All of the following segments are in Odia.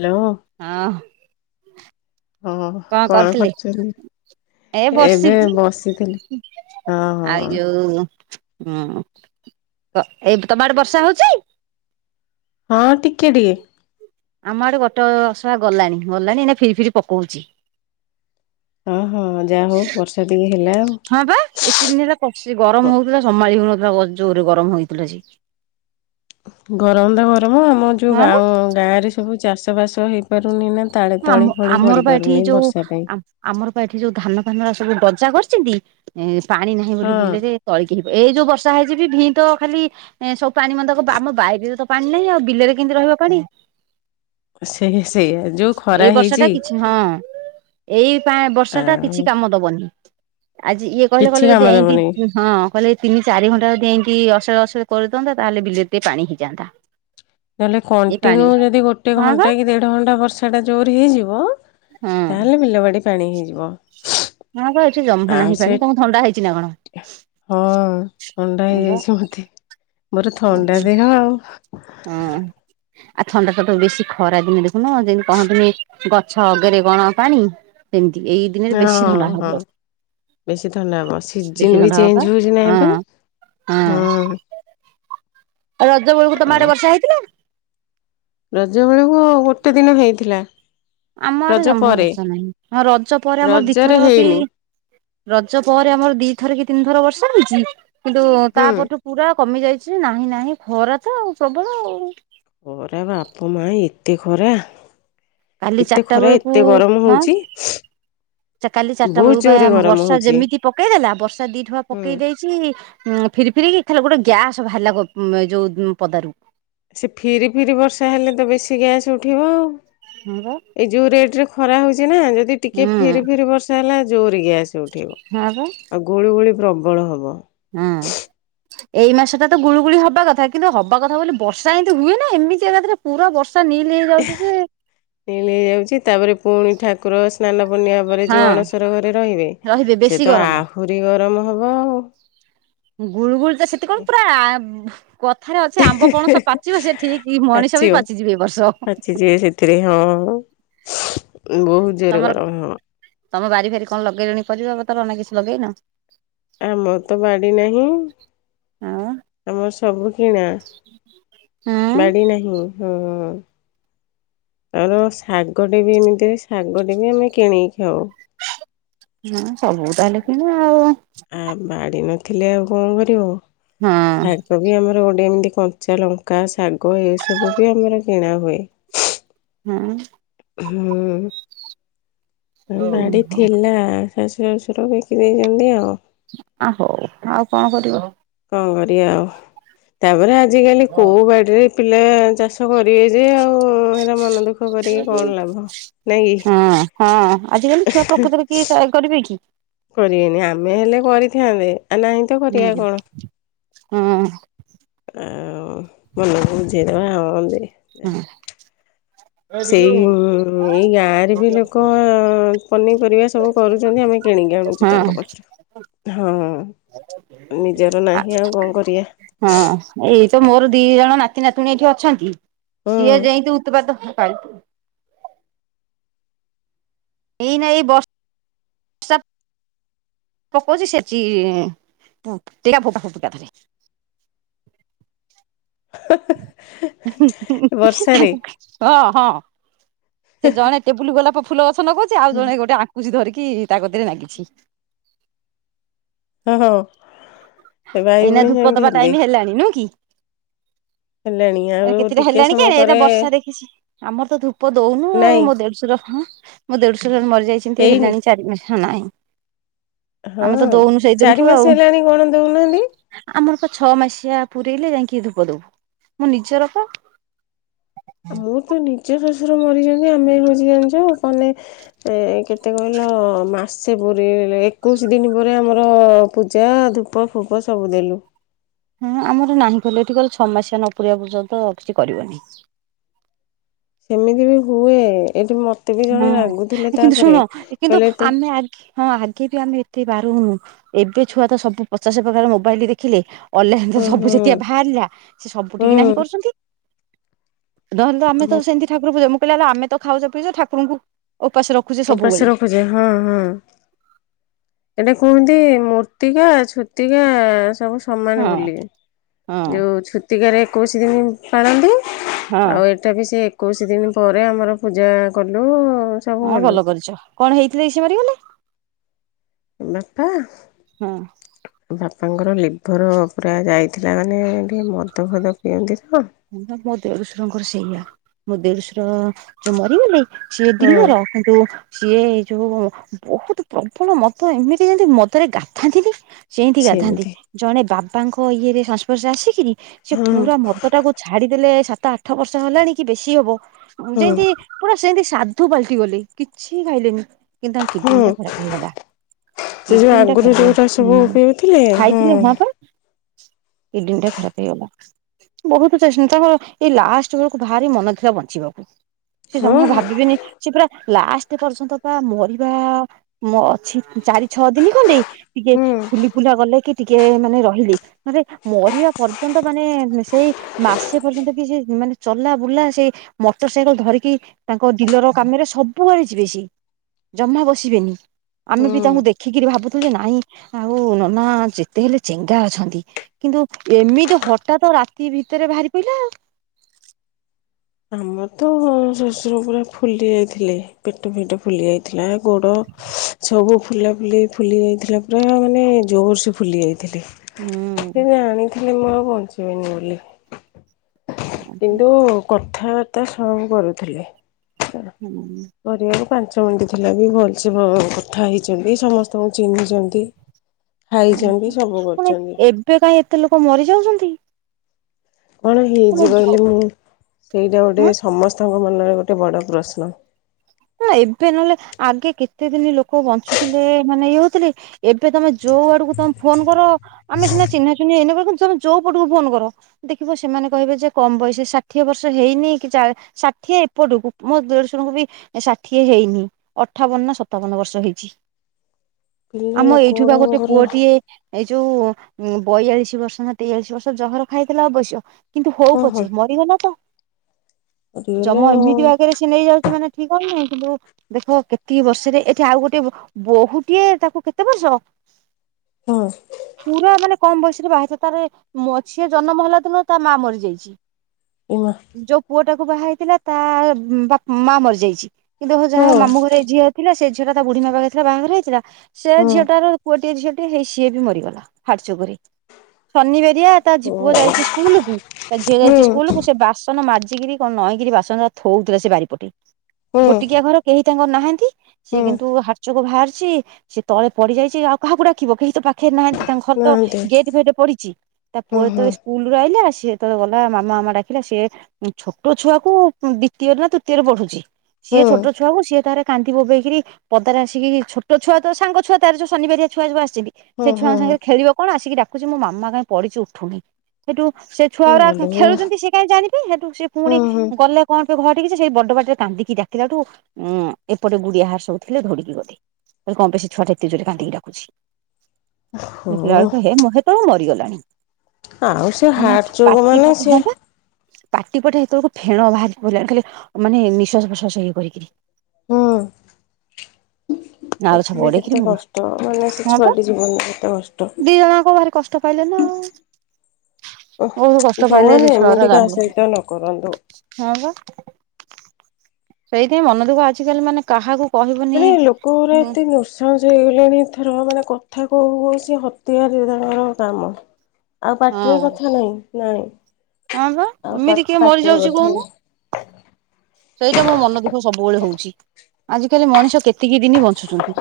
ହ୍ୟାଲୋ ହଁ। ହଁ କଣ ଖର୍ଚ୍ଚ ହେଲେ ଏ ବସିଚି ହଁ ଆଇ ହଁ ଯୋଉ ହଁ ଅ ଏଇ ତମ ଆଡ଼େ ବର୍ଷା ହଉଚି? ହଁ ଟିକେ ଟିକେ। ଆମ ଆଡେ ଗୋଟେ ଅସରା ଗଲାଣି ଗଲାଣି ଏଇନେ ଥିରି ଥିରି ପକଉଚି। ହଁ ହଁ ଯାହା ହଉ ବର୍ଷା ଟିକେ ହେଲା ଆଉ। ହଁ ବା ଏତେ ଦିନ ହେଲା [unintelligible] ବ ଗରମ ହଉଥିଲା ସମ୍ଭାଳି ହଉନଥିଲା ଜୋରେ ଗରମ ହଉଥିଲା ଯେ। ଗରମ ତ ଗରମ ଆମ ଯୋଉଁ ହଁ ବା ଗାଁ ଗାଁରେ ସବୁ ଚାଷ ବାସ ହେଇପାରୁନି ନା ତାଳେ ହ ତଳି ଆମ ଫଳି ପଡି ଆମର ପା ଏଠି ପାରୁନି ଯୋଉ ବର୍ଷା ପାଇଁ ଆମ୍ ଆମର ପା ଏଠି ଯୋଉ ଧାନ ଫାନର ସବୁ ଗଦ୍ ଚା କରିଛନ୍ତି ପାଣି ନାହିଁ ବୋଲି ହଁ ବିଲେ ରେ ତଳିକି କହି ଏଇ ଯୋଉ ବର୍ଷ। ଶା ହେଇକି ଭିଁ ତ ଖାଲି ସବୁ ପାଣି ମନ୍ଦକ ବା ଆମ ବାରିରେ ତ। ପାଣି ନାହିଁ ଆଉ ବିଲରେ କେମିତି ରହିବା ପାଣି। ସେଇା ସେଇଆ ଯୋଉ। ଖରା ଏଇ ବର୍ଷା ହେଇଛି ଟା କିଛି ହଁ ଏଇପ ବର୍ଷା ଟା ଆଉ କିଛି କାମ ଦବନି। ଆଜି ଇଏ କହିଲେ କିଛି କହିଲେ କାମ ଯଦି ଦବନି ଏଇଁତି ହଁ। କଲେ ତିନି ଚିରି ଘଣ୍ଟା ଯଦି ଏଇଁତି ଅସଳେ ଅସଳେ କରିଦିଅନ୍ତା ତାହେଲେ ବିଲେରେ ଟିକେ ପାଣି ହେଇଯାନ୍ତା। ତାହେଲେ ଏଇ ପାଣି କଣ୍ଟିନ୍ୟୁ ଯଦି ଗୋଟେ ହଁ ବା ଘଣ୍ଟା କି ଦେଢ ଘଣ୍ଟା ବର୍ଷା। ସା ସେଟା ଜୋର ହେଇଯିବ ହଁ ତାହେଲେ ବିଲବାଡ଼ି ପାଣି ହେଇଯିବ। ହଁ ପା ଏଠଛି ଜହ୍ମା ଆଉ ନାହିଁ ସେ ପାଣି ତମକୁ ଥଣ୍ଡା ହେଇଛି ନା କଣ? ହଁ ଥଣ୍ଡା ହଁ ବା ହେଇଯାଇଛି ମତେ। ମୋର ଥଣ୍ଡା ଦେହ ଆଉ। ହଁ ଆଉ ଥଣ୍ଡା ଟା ତ ବେଶୀ ଖରା ଦିନେ ଦେଖୁନୁ ଯେମତି କହନ୍ତୁନି ଗଛ ଅଗରେ କଣ ପାଣି ସେ ଏଇ ଦିନରେ ବେଶୀ ହଁ ଥଣ୍ଡା ହଁ ହବ। ବେଶୀ ଥଣ୍ଡା ହବ ବେଶୀ ସିଜିନି ବି ଥଣ୍ଡା ହବ ପା ଚେଞ୍ଜ ହଉଛି ନା ଏବେ? ହଁ ହଁ। ଆଉ ରଜ ବେଳକୁ ତମ ଆଡେ ବର୍ଷା ହେଇଥିଲା? ରଜ ବେଳକୁ ଗୋଟେ ଦିନ ହେଇଥିଲା। ଆମ ଆଡେ ରଜ ଜହ୍ମା ପରେ ବର୍ଷା ନାହିଁ। ଆ ରଜ ପରେ ଆମର ରଜରେ ଦିଥରକି ହେଇନି ରଜ ପରେ ଆମର ଦିଥର କି ତିନିଥର ବର୍ଷା ହେଇଚି କିନ୍ତୁ ହୁଁ ତା ପରଠୁ ପୁରା କମି ଯାଇଛି ନାହିଁ ନାହିଁ ଖରା ତ ଆଉ ପ୍ରବଳ ଆଉ। ଖରା ବାପ ମା ଏତେ ଖରା। କାଲି ଏତେ ଚାରିଟା ଖରା ବେଳକୁ ଏତେ ଗରମ ହଉଚି। ଯେ କାଲି ଚାରିଟା ବେଳକୁ ପାଇଁ ବର୍ଷା ଯେମିତି ପକେଇ ଦେେଲା ବର୍ଷା ଦି ଠୁପା ହୁଁ ପକେଇ ଦେଇଛି ଉଁ ଫିରି ଫିରିିକି। ହେଲେ ଗୋଟେ ଗ୍ୟାସ ବାହାରିଲା ଗ ଉ ଯୋଉ ଉ ପଦାରୁ। ସେ ଫିରି ଫିରି ବର୍ଷା ହେଲେ ତ ବେଶୀ ଗ୍ୟାସ ଉଠିବ ଆଉ ହଁ ବା ଏଇ ଯୋଉ ରେଟ ରେ ଖରା ହେଉଛି ନା ଯଦି ଟିକିଏ ହୁଁ ଫିରି ଫିରି ବର୍ଷା ହେଲା ଜୋରିକି ଆସ। ସେ ଉଠେଇବ ହଁ ବା ଆଉ ଗୁଳୁ ଗୁଳି ପ୍ରବଳ ହବ। ହଁ ଏଇ ମାସ ଟା ତ ଗୁଳୁଗୁଳି ହବା କଥା କିନ୍ତୁ ହବା କଥା ବୋଲି ବର୍ଷା ଏମିତି ହୁଏ ନା ଏମିତି ଏକାଥରେ ପୁରା ବର୍ଷା। ନିଲ୍ ହେଇଯାଉଛି ଯେ। ଏଇନି ଏହୋଉଛି ତାପରେ ପୁଣି ଠାକୁର ସ୍ନାନ ପୂର୍ଣ୍ଣିମା ପରେ ଯୋଉ ହଁ ଅଣସର ଘରେ ରହିବେ। ସେ ବେଶୀ ତ ଗରମ। ଆହୁରି ଗରମ ହବ ଆଉ। ଗୁଳୁ ଗୁଳି ତ ସେତିକଳୁ ପୁରା ଆ ଭ୍ ଠିକ ପାଛିିବ ମଣିଷ ବି ପାଚିଯିବେ ଏ ବର୍ଷ ପାଛି ଯିବେ ସେଥିରେ ହଁ। ହ। ତମର ତମ ବାରି ଫାରି କଣ ଲଗେଇଲେଣି ପରିବା ପତର। କପାଇଁ କିଛି ଲଗେଇନ? ଆମର ତ ବାଡି ନାହିଁ ଆଉ ଆମର ସବୁ। କିଣା ହଁ ବାଡି ନାହିଁ ହୁଁ। ତାପରେ ଶାଗଟେ ବି ଏମିତିରେ ଶାଗଟେ ବି ଆମେ କିଣି। ହଁ ସବୁ ତାହେଲେ କିଣା ଆଉ। ଆ ବାଡି ନଥିଲେ ଆଉ କଣ କରିବ ଶାଗ ବି ଆମର ଗୋଟେ ଏମତି। କଞ୍ଚା ଲଙ୍କା ଶାଗ ଏ ସବୁ ବି ଆମର କିଣା ହୁଏ। ହୁଁ। ହୁଁ ହଁ ବାଡ଼ି ହଉ ଥିଲା। ଶାଶୁ ଶଶୁର ସେଟାକୁ ବିକି ଦେଇଛନ୍ତି ଆଉ। ଆ ହୋଉ ଆଉ କଣ କରିବ। କଣ କରିବା ଆଉ ତାପରେ ଆ। ଆଜିକାଲି କୋଉ ବାଡ଼ିରେ ପିଲା ଚାଷ କରିବେ ଯେ ଆଉ ଏରା ମନ ଦୁଃଖ କରିକି କଣ ଲାଭ। ନାଇଁ କି ହଁ ହଁ ଆଜିକାଲି ଛୁଆ ପ୍ରକୃତରେ କିଏ ଚ କରିବେ କି। କରିବେନି ଆମେ ହେଲେ କରିଥାନ୍ତେ। ଆ ନାହିଁ ତ ହୁଁ କରିବା କଣ। ହଁ ଆଉ ମନକୁ ବୁଝେଇଦବା ଅନ୍ତି। [unintelligible] ସେଇ ଏଇ ଗାଁରେ ବି ଲୋକ ପନିପରିବା ସବୁ କରୁଚନ୍ତି ଆମେ କିଣିକି ହଁ ଆଣୁଚୁ ତାଙ୍କ ପାଖରୁ ହଁ। ନିଜର ନାହିଁ ଆଉ କଣ କରିବା ହଁ ଏଇ ତ ମୋର ଦି ଦି ଜଣ ନାତି ନାତୁଣୀ ଏଇଠି ଅଛନ୍ତି ସିଏ ହୁଁ ଯେମିତି ଉତୁପାତ ପାଇପ୍ ଏଇ ନା ଏଇ ବ ପକଉଚି ସେଚି ପୁ ସେଇଟା [unintelligible] ଥରେ ବର୍ଷାରେ ହଁ ହଁ। ସେ ଜଣେ ଟେବୁଲ ଗୋଳପ ଫୁଲ ଗଛ ନଗୋଉଚି ଆଉ ଜଣେ ଗୋଟେ ଆଙ୍କୁସି ଧରି କି ତା କତିରେ ନାଗିଛି। ଓ ହୋ ଏ ଭାଇ ଏଇନା ଭଉଣୀ ଧୂପ ସେମିତି ହେବେ। ହେଲେଣି ଏଁ ଆଉ କେତେଟା ଟିକେ ହେଲାଣି କେ ସମୟ ଏଟା ପରେ ବର୍ଷା ଦେଖିଚି। ଆମର ତ ଧୂପ ଦୋଉନୁ ଆଉ ନାଇଁ ମୋ ଦେଢଶୁର ହଁ ମୋ ଦେଢଶୁର ମରିଯାଇଚନ୍ତି ହେଇନି ହେଲାଣି ଚାରି ମାସ। ହେଲାଣି। ହଁ ଚାରି ଆଉ ମାସ ହେଲାଣି କଣ ଦୋଉ ନାହାନ୍ତି? ଆମର ପା ଛଅ ମାସିଆ ପୁରଇଲେ ଯାଇଁକି ଧୂପ ଦୋବୁ ମୁଁ ନିଜର ପା ମୁଁ ତ ନି ଜ ଶଶୁର ମରିଚନ୍ତି ଆମେ ହୋଉଚି ଜାଣିଚ ମାନେ କେତେ କହିଲ ମାସେ ପୁରେଇଲେ ଏକୋଇଶି ଦିନ ପରେ ଆମର ପୂଜା ଧୂପ ଫୁପ ସବୁ ଦେଲୁ। ହଁ ଆମର ନାହିଁ କଲେ ଏଠି କହିଲେ ଛଅ ମାସିଆ ନ ପୁରେଇବା ପର୍ଯ୍ୟନ୍ତ କିଛି କରିବନି। ସେମିତି ବି ହୁଏ ଏଠି ମୋ ହଁ କିନ୍ତୁ ଶୁଣ କିନ୍ତୁ କହିଲେ ତୁ ଆମେ ଆଗେ ହଁ ଆଗେ ବି ଆମେ ଏତେ ବାରୁନୁ ଏବେ ଛୁଆ ତ ସବୁ ପଚାଶ ପ୍ରକାର ମୋବାଇଲ ଦେଖିଲେ। ଅନଲାଇନରେ ହୁଁ ସବୁ ହୁଁ ଯାତିଆ ବାହାରିଲା ସେ ସବୁ ହୁଁ ଠିକି ନାହିଁ କରୁଚନ୍ତି। ନହେନେ ଆମେ ତ ମୋ ସେମିତି ଠାକୁର ପୂଜା ମୁଁ କହିଲି ଆଲୋ ଆମେ ତ ଖାଉଚେ ପିଉଚେ ଠାରଙ୍କୁ ଓପାସେ ରଖୁଚେ ଉପାସ ସବୁବେଳେ। ଏଟା କୁହନ୍ତି ମୂର୍ତ୍ତିକା ଛୁତିକା ସବୁ ସମାନ ହଁ ବୋଲି ହଁ ଯେଉ ଛୁତିକାରେ ଏକୋଇଶ ଦିନି ପାଳନ୍ତି। ହଁ ଆଉ ଏଇଟା ବି ସେ ଏକୋଇଶି ଦିନ ପରେ ଆମର ପୂଜା କଲୁ। ସବୁ ହଁ କଲୁ। ଭଲ କରିଚ କଣ ହେଇଥିଲେ କି ସେ ମରିଗଲେ? ବାପା ହଁ। ବାପାଙ୍କର ଲିଭର ପୁରା ଯାଇଥିଲା ମାନେ ଟିକେ ମଦ ଫଦ ପିଅନ୍ତି। [unintelligible] ମୋ ଦେଢୁଶରଙ୍କର ସେଇଆ ମୋ ଦେଢୁଶର ଯୋଉ ମରିଗଲେ। ସିଏ ହଁ ଡିଲର କିନ୍ତୁ ସିଏ ଏଇ ଯୋଉ ବୋହୁତ ପ୍ରବଳ ମଦ ଏମିତି ଯେମତି ମଦରେ ଗାଧାନ୍ତିନି। ସେମିତି ଗାଧାନ୍ତି ଜଣେ ବାବାଙ୍କ ଇଏରେ ସଂସ୍ପର୍ଶ ଆସିକିରିି ସେ ହଁ ପୁରା ମ ଦଟାକୁ ଛାଡିଦେଲେ ସାତ ଆଠ ବର୍ଷ ହେଲାଣି କି ବେଶୀ ହବ ହଁ ଯେମତି ପୁରା ସେମିତି ସାଧୁ ପାଲ୍ଟି ଗଲେ କିଛି ଖାଇଲେନି କିନ୍ତୁ ତାଙ୍କ ହଁ କିଡନୀ ଟା ଖରାପ ହେଇଗଲା। ସେ ଯୋଉ କିଡିନୀ ଟା ଆଗରୁ ଖରାପ ଯୋଉଟା ସବୁ ହୁଁ ପିଉଥିଲେ ଖାଇଥିଲେ ହଁ ପା କିଡିନୀ ଟା ଖରାପ ହେଇଗଲା। ବୋହୁତ ଚେ [unintelligible] ତାଙ୍କର ଏଇ ଲାଷ୍ଟ ବେଳକୁ ଭାରି ମନ ଥିଲା ବଞ୍ଚିବାକୁ। ସେ ହଁ ଯମା ଭାବିବେନି ସେ ପୁରା ଲାଷ୍ଟ ପର୍ଯ୍ୟନ୍ତ ବା ମରିବା ଅଛି ଚାରି ଛଅ ଦିନ ଖଣ୍ଡେ ଟିକେ ହଁ ଫୁଲି ଫୁଲା ଗଲେ କି ଟିକେ ମାନେ ରହିଲି ମାନେ ମରିବା ପର୍ଯ୍ୟନ୍ତ ମାନେ ସେଇ ମାସେ ପର୍ଯ୍ୟନ୍ତ କି ସେ ମାନେ ଚଲା ବୁଲା ସେଇ ମୋଟର ସାଇକେଲ ଧରିକି ତାଙ୍କ ଡିଲର କାମ ସବୁଆଡ ଯିବେ ସେ ଜମା ବସିବେନି। ଆମେ ବି ତାଙ୍କୁ ହୁଁ। ଦେଖିକିରି ଭାବୁଥୁ ଯେ ନାଇଁ ଆଉ ନନା ଯେତେ ହେଲେ ଚେଙ୍ଗା ଅଛନ୍ତି କି କିନ୍ତୁ ଏମିତି ହଠାତ ରାତି ଭିତରେ ବାହାରି ପଡିଲା ଆଉ। ଆମର ତ ଶଶୁର ପୁରା ଫୁଲି ଯାଇଥିଲେ ପେଟ ଫେଟ ଫୁଲି ଯାଇଥିଲା ଗୋଡ ସବୁ ଫୁଲା ଫୁଲି-ଫୁଲି ଯାଇଥିଲା ପୁରା ମାନେ ଜୋର ସେ ଫୁଲି ଯାଇଥିଲା। ସେ ହୁଁ। ଜାଣିଥିଲି ମୁଁ ଆଉ ବଞ୍ଚିବିନି ବୋଲି। କିନ୍ତୁ କଥାବାର୍ତ୍ତା ସବୁ କରୁଥିଲେ ହୁଁ। କରିବାକୁ ପାଞ୍ଚ ମିନଟ ଥିଲା ବି ଭଲ ସେ କଥା ହେଇଛନ୍ତି ସମସ୍ତଙ୍କୁ ଚିହ୍ନିଛନ୍ତି। ଖାଇଛନ୍ତି ସବୁ ଓ କରିଛନ୍ତି ଏବେ କାହିଁ ଏତେ ଲୋକ ମରି ଯାଉଛନ୍ତି। କଣ ପୁଣି ହେଇଛି ଯୋ କହିଲେ ମୁଁ ସେଇଟା ଗୋଟେ ହଁ ସମସ୍ତଙ୍କ ମନରେ ଗୋଟେ ଗୋଟେ ବଡ଼ ପ୍ରଶ୍ନ। ହ ଏବେ ନହେଲେ ଆଗେ କେତେ ଦିନ ଲୋକ ବଞ୍ଚୁଥିଲେ ମାନେ ଇଏ ହଉଥିଲେ ଏବେ ତମେ ଯୋଉ ଆଡକୁ ତମେ ଫୋନ କର ଆମେ ସିନା ଚିହ୍ନା ଚିହ୍ନି ଏନ ତମେ ଯୋଉ ପଟକୁ ଫୋନ କର ଦେଖିବ ସେମାନେ କହିବେ ଯେ କମ ବୟସ ଷାଠିଏ ବର୍ଷ ହେଇନି କି ଷାଠିଏ ଏପଟୁ ମୋ ଦେଡସୁରଙ୍କୁ ଏ ଷାଠିଏ ହେଇନି ଅଠାବନ ନା ସତାବନ ବର୍ଷ ହେଇଛି। ପିଲା ଆମ ଲୋକ ଏଇଠୁ ବା ଗୋଟେ ଗୁଡ଼ାଙ୍କର ପୁଅଟିଏ ଏ ଯୋଉ ବୟାଳିଶ ବର୍ଷ ନା ତେୟାଳିଶି ବର୍ଷ ଜହର ଖାଇଥିଲା ଅବଶ୍ୟ କିନ୍ତୁ ହଉ ହଁ ହଁ ପଛେ ମରିଗଲା ତ। କରିଗଲେ ଜମା ଆଉ। ଏମିତି ଆଗରେ ସେ ନେଇ ଯାଉଛି ମାନେ କନହି କିନ୍ତୁ ଦେଖ କେତକ ବର୍ଷରେ ଏଠି ଆଉ ଗୋଟେ ବୋହୂଟିଏ ତାକୁ କେତେ ବର୍ଷ? ହଁ ପୁରା ମାନେ କମ ବୟସରେ ବାହାରିଛ ତାର ଝିଏ ଜନ୍ମ ହେଲା ଦିନ ତା ମା ମରିଯାଇଛି। ଇମା ଯୋଉ ପୁଅ ଟାକୁ ବାହା ହେଇଥିଲା ତା ବାପ ମା ମରିଯାଇଛି। କିନ୍ତୁ ହ ଯାହା ହଁ ମାମୁଁ ଘରେ ଏ ଝିଅ ଥିଲା ସେ ଝିଅ ଟା ତା ବୁଢ଼ୀ ପାଖ ଥିଲା ବାହାଘର ହେଇଥିଲା। ସେ ହଁ ଝିଅଟାର ପୁଅଟିଏ ଝିଅଟିଏ ହେଇ ସିଏ ବି ମରିଗଲା ହାଟଚୋକରେ। ଶନିିବେରିଆ ତା ପୁଅ ହଁ ଯାଇଛି ସ୍କୁଲ କୁ ତା ଝିଅ ଯାଇଛି ହୁଁ ସ୍କୁଲ କୁ ସେ ବାସନ ମାଜୁ ରି କଣ ନଈକିରି ବାସନା ଥଉଥିଲେ ସେ ବାରିପଟ ହୁଁ ଗୋଟିକିଆ ଘର କେହି ତାଙ୍କର ନାହାନ୍ତି। ସିଏ ହୁଁ କିନ୍ତୁ ହାଟଚୋକ ବାହାରିଛି ସିଏ ତଳେ ପଡିଯାଇଛି ଆଉ କାହାକୁ ଡାକିବ କେହି ତ ପାଖ ପାଖେଇ ନାହାନ୍ତି ତାଙ୍କ ଘର ତ ନାହାନ୍ତି ଗେଟ ଫେଟରେ ପଡିଛି ତା ପୁଅ ହଁ ହଁ ଯେତେବେଳେ ସ୍କୁଲରୁ ଆଇିଲା ସେତବେଳେ ଗଲା ମାମା ମାମା ଡାକିଲା ସେିଏ ଛୋଟ ଛୁଆକୁ ଦ୍ଵିତୀୟରେ ନା ତୃତୀୟରେ ପଢୁଛି। ସିଏ ଛୋଟ ଛୁଆକୁୁ ସିଏ ତାର କାନ୍ଦି ବୋବେଇକି ପଦାରେ ଆସିକି ଛୋଟ ଛୁଆ ତ ସାଙ୍ଗ ଛୁଆ ତାର ଯୋଉ ଶନିବାରିଆ ଛୁଆ ଯୋଉ ଆସ ସେ ହଁ ହଁ ଛୁଆଙ୍କ ସାଙ୍ଗରେ ଖେଳିବ କଣ ଆସିକି ଡାକୁଛି ମାମା କାହିଁ ପଡିଚ ଉୁନି। ସେଇଠୁ ସେ ହଁ ଛୁଆଗୁଡା ମାଲୋ ହୁଁ ଖେଳୁଛନ୍ତି ସେ କାଇଁ ଜାଣିବେ ସେଠୁ ପୁଣି ହୁଁ ଗଲେ କଣ ସେ ଘରିକ କିଛି ସେ ବଡ ପାଟିରେ କାନ୍ଦିକି ଡାକିଲାଠୁ ଉଁ ଏପଟେ ଗୁଡିଆ ଘର ସବୁ ଥିଲେ ଦୋଡିକି ଗଲେ କଣ ବ ଛୁଆଟେ ଏତେଜୋରେ କାନ୍ଦିକି ଡାକୁୁଛି ଦେଖିଲା ହଁ ବଳକୁ ହେ ମୁହେ ତ ମରିଗଲାଣି। ଆଉ ସେ ମାନେ ହାର୍ଟ ଚୋକ୍ ପାଟି ମାନେ ପ୍ରତି ସିଏ ହଁ ବା। ପାଟି ପଟେ ସେତେବେଳକୁ ଫେଣ ବାହାରି ପଡିଲାଣି ଖାଲି ମାନେ ନିଃଶ୍ବାସ ପ୍ରଶ୍ବାସ ଇଏ କରିକି। ହଁ। ନାଳ ଛାପ ଦେଖିଲେ ଗଡେଇକିରି କେତେ ମୁଁ କଷ୍ଟ ମାନେ ସେ ହଁ ପା ଛୁଆଟି ଜୀବନରେ କେତେ କଷ୍ଟ। ହଁ। ଓଃ ବହୁତ କଷ୍ଟ ପାଇଲେ ସେ ଭଗବାନ ଛୁଆଟ ଏମିତି କାହା ଯାହଲେ ସହିତ ନ କରନ୍ତୁ ହଁ ବା। ସେଇଥିପାଇଁ ମନ ଦୁଃଖ ଆଜିକାଲି ମାନେ କାହାକୁ କହିବନି ମାନେ ଲୋକଙ୍କର ହଁ ଏତେ ନୃଃ ହଂସ ହେଇଗଲେଣିଥର ମାନେ କଥା କୋଉ କୋସି ହତିଆର କାମ ଆଉ ପାଟିରେ କଥା ନାହିଁ ନାଇଁ। ହଁ ବା ଆଉ ଏମିତି କିଏ ମରି ପାଟିରେ ଯାଉଛି କଥା କହୁନୁ। ନାହିଁ ସେଇଟା ମୋ ମନ ଦୁଃଖ ସବୁବେଳେ ହଉଛି। ଆଜିକାଲି ମଣିଷ କେତିକି ଦିନ ହ ବଞ୍ଚୁଛନ୍ତି।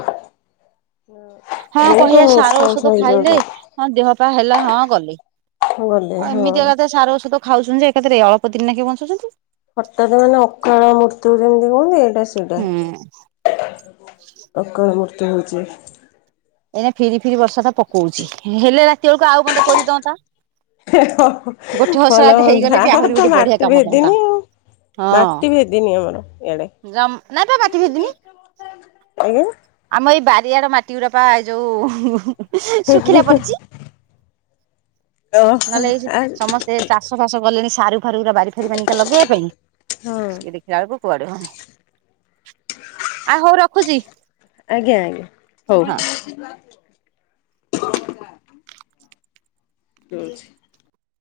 ହଁ ବହୁତ କହିବା ସାର ନିଃଶଂସ ଔଷଧ ଖାଇଲେ ହେଇଯାଉଛନ୍ତି ହଁ ଦେହ ପାହା ହେଲେ ହଁ ଗଲେ। ଗଲେ ହଁ। ଏମିତି ଏକାଥ ସାର ଔଷଧ ଖାଉଛନ୍ତି ଯେ ଏକାଥାରେ ଅଳ୍ପ ଦିନ ନାକି ବଞ୍ଚୁଛନ୍ତି। ହଠାତ ମାନେ ଅକାଳ ମୃତ୍ୟୁ ଯେମିତି କୁହନ୍ତି। ଏଇଟା ସେଇଟା। ହୁଁ। କରତ ହେଉଛି [unintelligible] ଏଇ ଫିରି ଫିରି ବର୍ଷା ତ ପକଉଛି, ହେଲେ ରାତି ବେଳକୁ ଆଉ ମେତେ କୋରିଦିଅନ୍ତା। ଗୋଟେ ଭଲ ଓସୋଲା ହୁଅନ୍ତା ହେଇଗଲେ ବି ଆମର ଆହୁରି ତ ଗୋଟେ ବଢିଆ ମାଟି କାମ ଦଅନ୍ତା। ଭେଦିନି ଆଉ ହଁ ମାଟି ଭେଦିନି ଆମର ଇଆଡେ। ଯମ୍ ନାଇ ପା ତା ପାଟି ଫିଟିନି। ଆଜ୍ଞା ଆମ ଏଇ ବା ବାରିଆଡ ମାଟି ଗୁଡା ପା ଯୋଉ ଶୁଖିଲା ପଡିଛି। ଓହୋ ହଁ ନହେଲେ ଏଇ ଆଜ୍ଞା ସମସ୍ତେ ଚାଷ ଫାଷ କଲେଣି। ସାରୁ ବାରି ଫାରି ପିକା ଲଗେଇବା ପାଇଁ ସେ ଦେଖିଲା ବେଳକୁ। କୁଆଡ ହଉନି, ଆଉ ହଉ ରଖୁଛି। ଆଜ୍ଞା ଆଜ୍ଞା ହଉ। ହଁ। ଦୋଉଛି।